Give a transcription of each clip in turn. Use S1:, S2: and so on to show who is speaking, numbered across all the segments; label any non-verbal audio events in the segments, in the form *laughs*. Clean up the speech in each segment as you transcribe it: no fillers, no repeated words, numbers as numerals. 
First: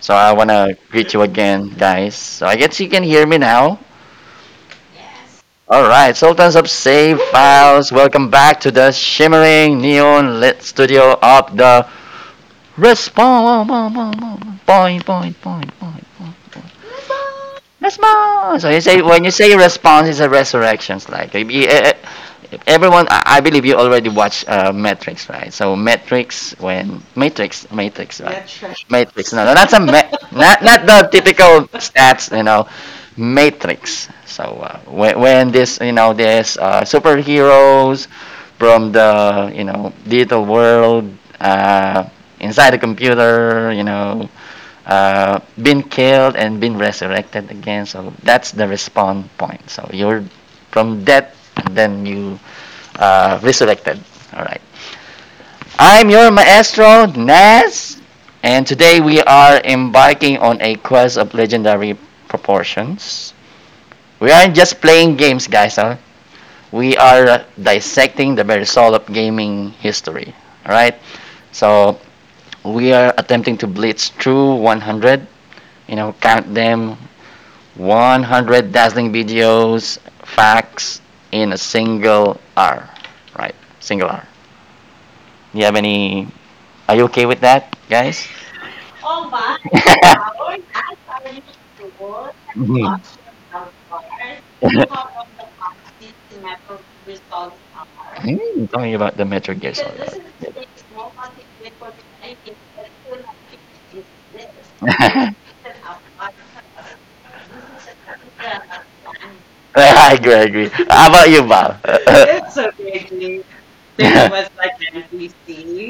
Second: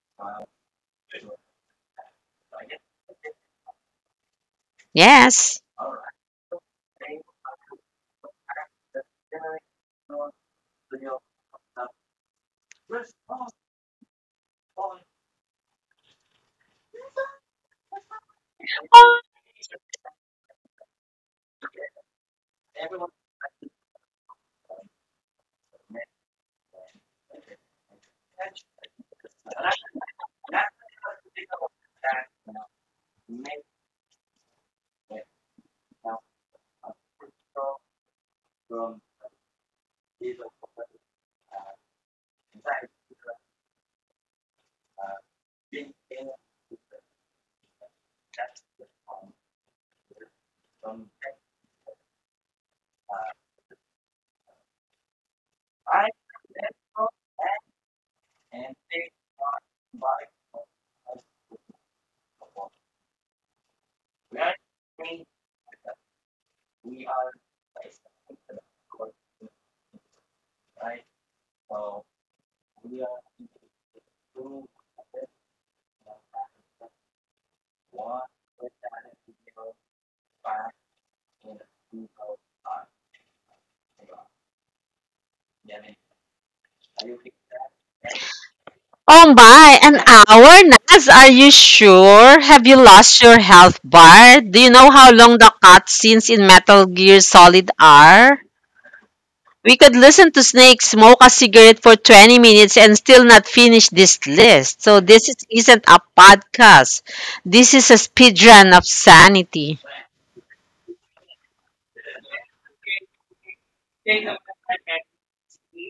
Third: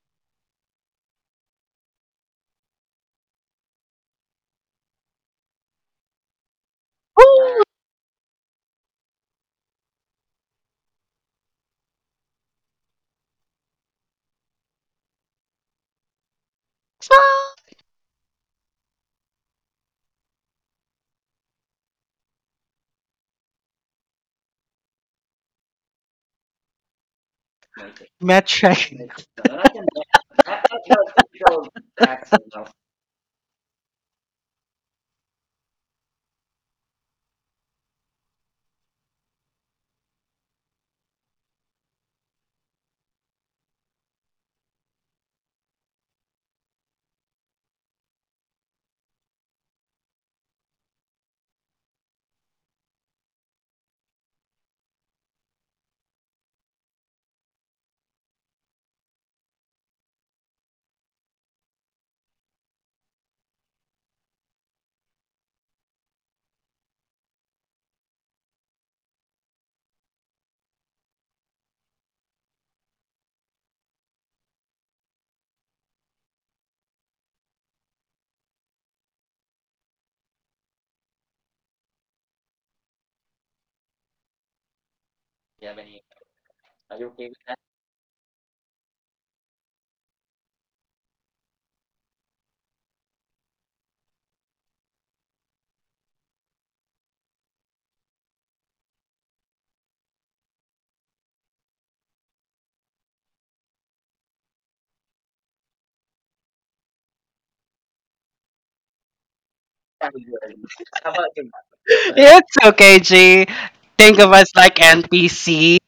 S1: So I wanna greet you again, guys. So I guess you can hear me now.
S2: Yes.
S1: Alright, Sultans of Save
S3: Ooh,
S1: Files, welcome back to the shimmering neon lit studio of the Respawn. Point, point, point, point, point.
S3: stop!
S1: Respawn! So you say, when you say response, it's a resurrection. Like, everyone, I believe you already watched Matrix, right? So Matrix, when Matrix, right?
S3: Metric.
S1: Matrix.
S3: *laughs*
S1: No, no, that's a *laughs* not the typical stats, Matrix. So when this, this superheroes from the, digital world uh, inside the computer, been killed and been resurrected again. So that's the respawn point. So you're from death, and then you resurrected. All right. I'm your maestro, Nas, and today we are embarking on a quest of legendary proportions. We aren't just playing games, guys. Huh? We are dissecting the very soul of gaming history. All right. So we are attempting to blitz through 100. You know, count them, 100 dazzling videos, facts, in a single hour. Right. Single hour. Do you have any— Are you okay with that, guys? *laughs*
S2: Oh my, an hour, Nas? Are you sure? Have you lost your health bar? Do you know how long the cutscenes in Metal Gear Solid are?
S1: *laughs* Tell me about the Metro Gear.
S2: We could listen to
S1: *laughs*
S2: Snake smoke a cigarette for 20 minutes and still not finish this list. So this is, isn't a podcast. This is a speed run of sanity.
S1: I agree, I agree. How about you, Val? *laughs*
S3: It's okay, G. Think
S1: There
S3: of
S1: was—
S3: us like NPC.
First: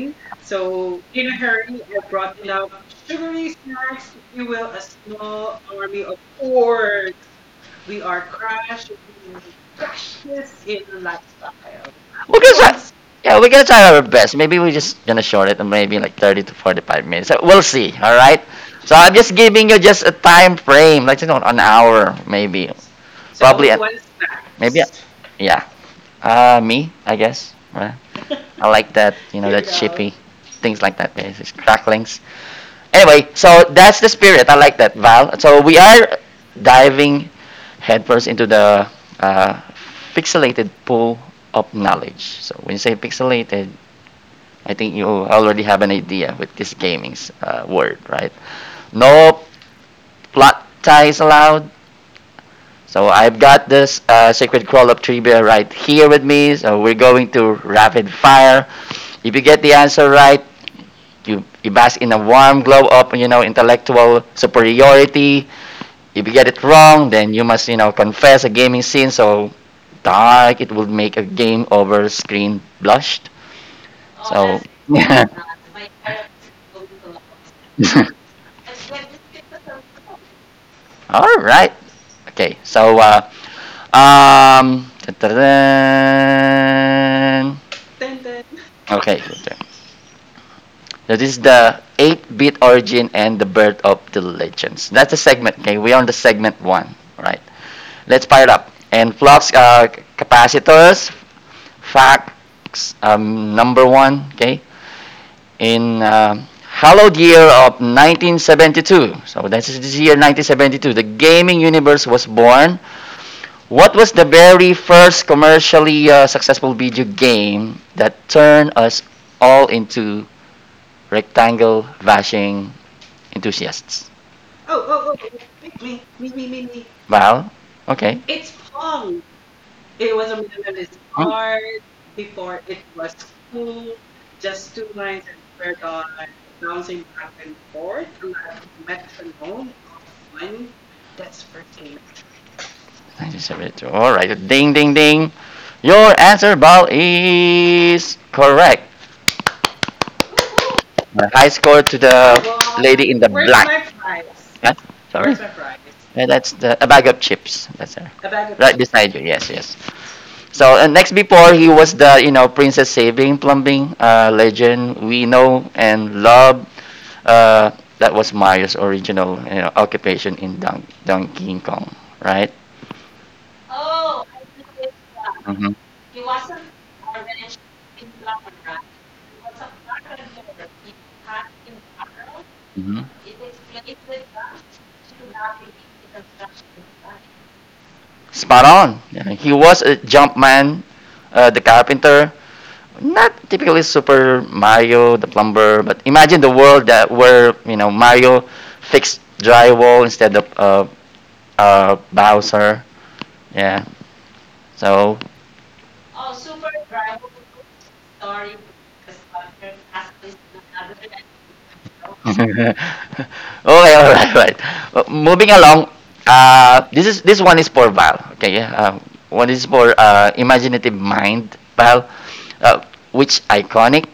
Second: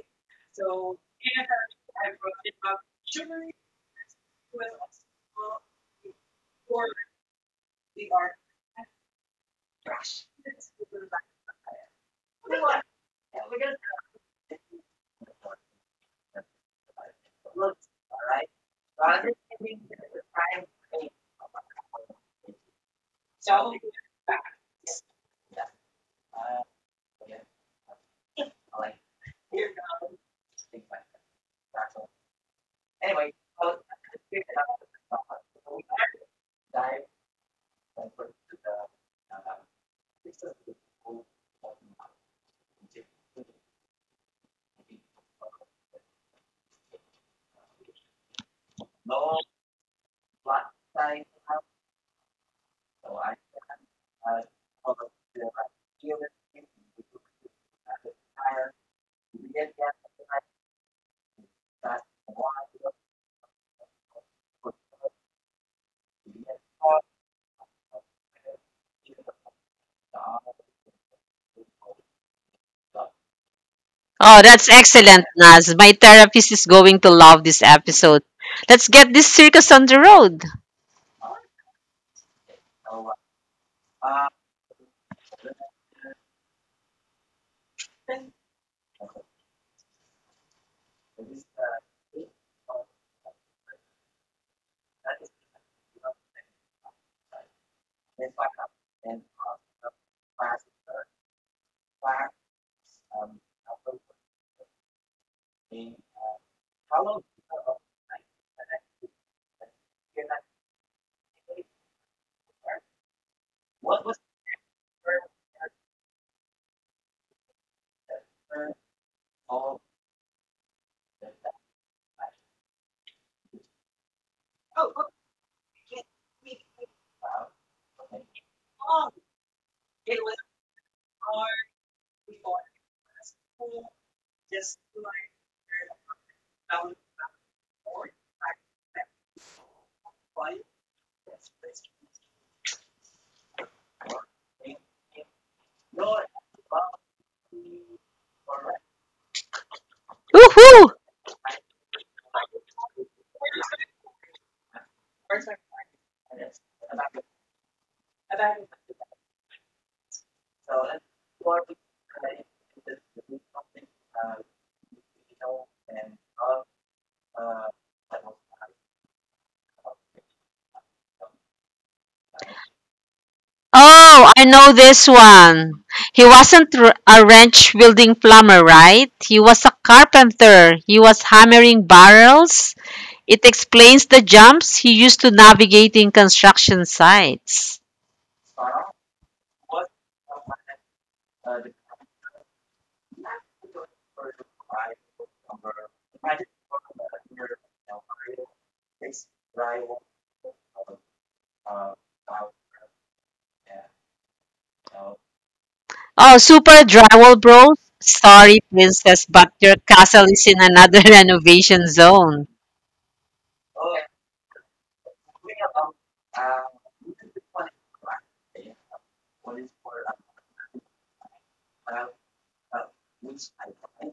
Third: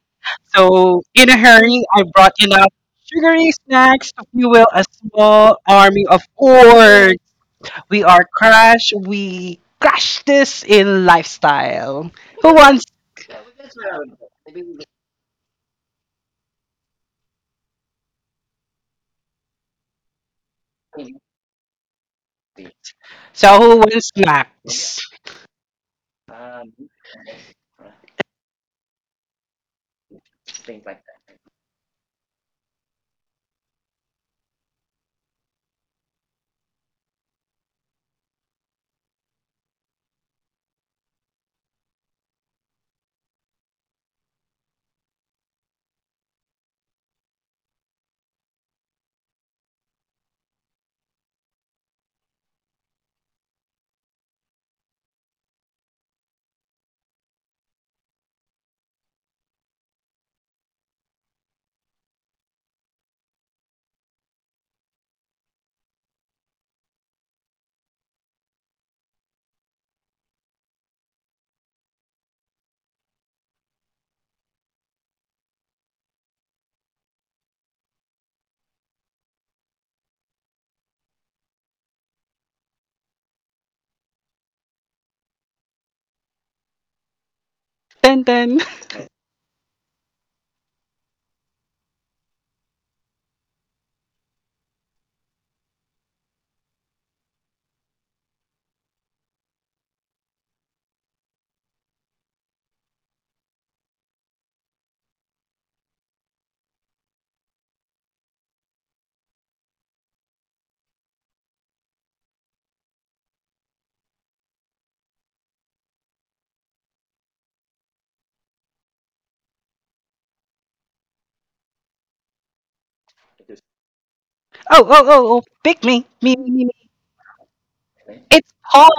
S3: So, in a hurry, I brought enough sugary snacks to fuel a small army of orcs. We are crash. We crash this in lifestyle.
S1: We're
S3: Who
S1: gonna try.
S3: wants?
S1: Yeah, we're gonna try our best. Maybe we're just gonna short it, maybe like 30 to 45 minutes. So we'll see. All right. So I'm just giving you just a time frame, like an hour maybe. So
S3: So,
S1: probably.
S3: who wants snacks?
S1: Next? Yeah. Me, I guess. Right? I like that. You know, that chippy. Things like that. It's cracklings. Anyway, so that's the spirit. I like that, Val. So we are diving headfirst into the uh, pixelated pool of knowledge. So when you say pixelated, I think you already have an idea with this gaming's word, right? No plot ties allowed. So I've got this Sacred Crawl of Trivia right here with me. So we're going to rapid fire. If you get the answer right, you bask in a warm glow of, intellectual superiority. If you get it wrong, then you must, confess a gaming sin. So dark, it will make a game over screen blushed.
S2: Oh,
S1: So,
S2: that's
S1: *laughs* yeah.
S2: excellent, Nas. My therapist is going to love this
S1: *laughs*
S2: episode. Let's get this circus on the road.
S1: All right. Okay, so dun-dun-dun.
S3: Dun dun.
S1: Okay, that is the eight-bit origin and the birth of the legends. That's the segment. Okay, we are on the segment one. All right, let's fire it up. And flux capacitors, facts number one. Okay, in hallowed year of 1972. So this is this year 1972. The gaming universe was born. What was the very first commercially successful video game that turned us all into rectangle bashing enthusiasts?
S3: Oh, oh, oh, oh. Pick me. Me, me, me.
S1: Val? Okay.
S3: It's hot.
S1: That is— All right. Ding, ding, ding. Your answer, Val, is correct.
S2: Woohoo!
S1: A high score to the lady in the black. Huh? Sorry. Yeah, that's the, a bag of chips. That's her. Right, chips beside you. Yes, yes. So and next, before he was the Princess Saving Plumbing legend we know and love, Uh, that was Mario's original occupation in Donkey Kong, right?
S2: Oh, I know this
S1: Mm-hmm.
S2: one. He wasn't a ranch building plumber, right? He was a carpenter. He was hammering barrels.
S1: Mm-hmm.
S2: It explains the jumps he used to navigate in construction sites.
S1: Spot on. Yeah, he was a jump man, the carpenter. Not typically Super Mario, the plumber, but imagine the world that where Mario fixed drywall instead of Bowser. Yeah. So
S2: Oh, super drywall bro. Sorry, princess, but your castle is in another *laughs* renovation
S1: *laughs*
S2: zone.
S1: okay, all right, right. Moving along, this is this one is for Val. Okay, yeah. One is for imaginative mind, Val. Uh, which iconic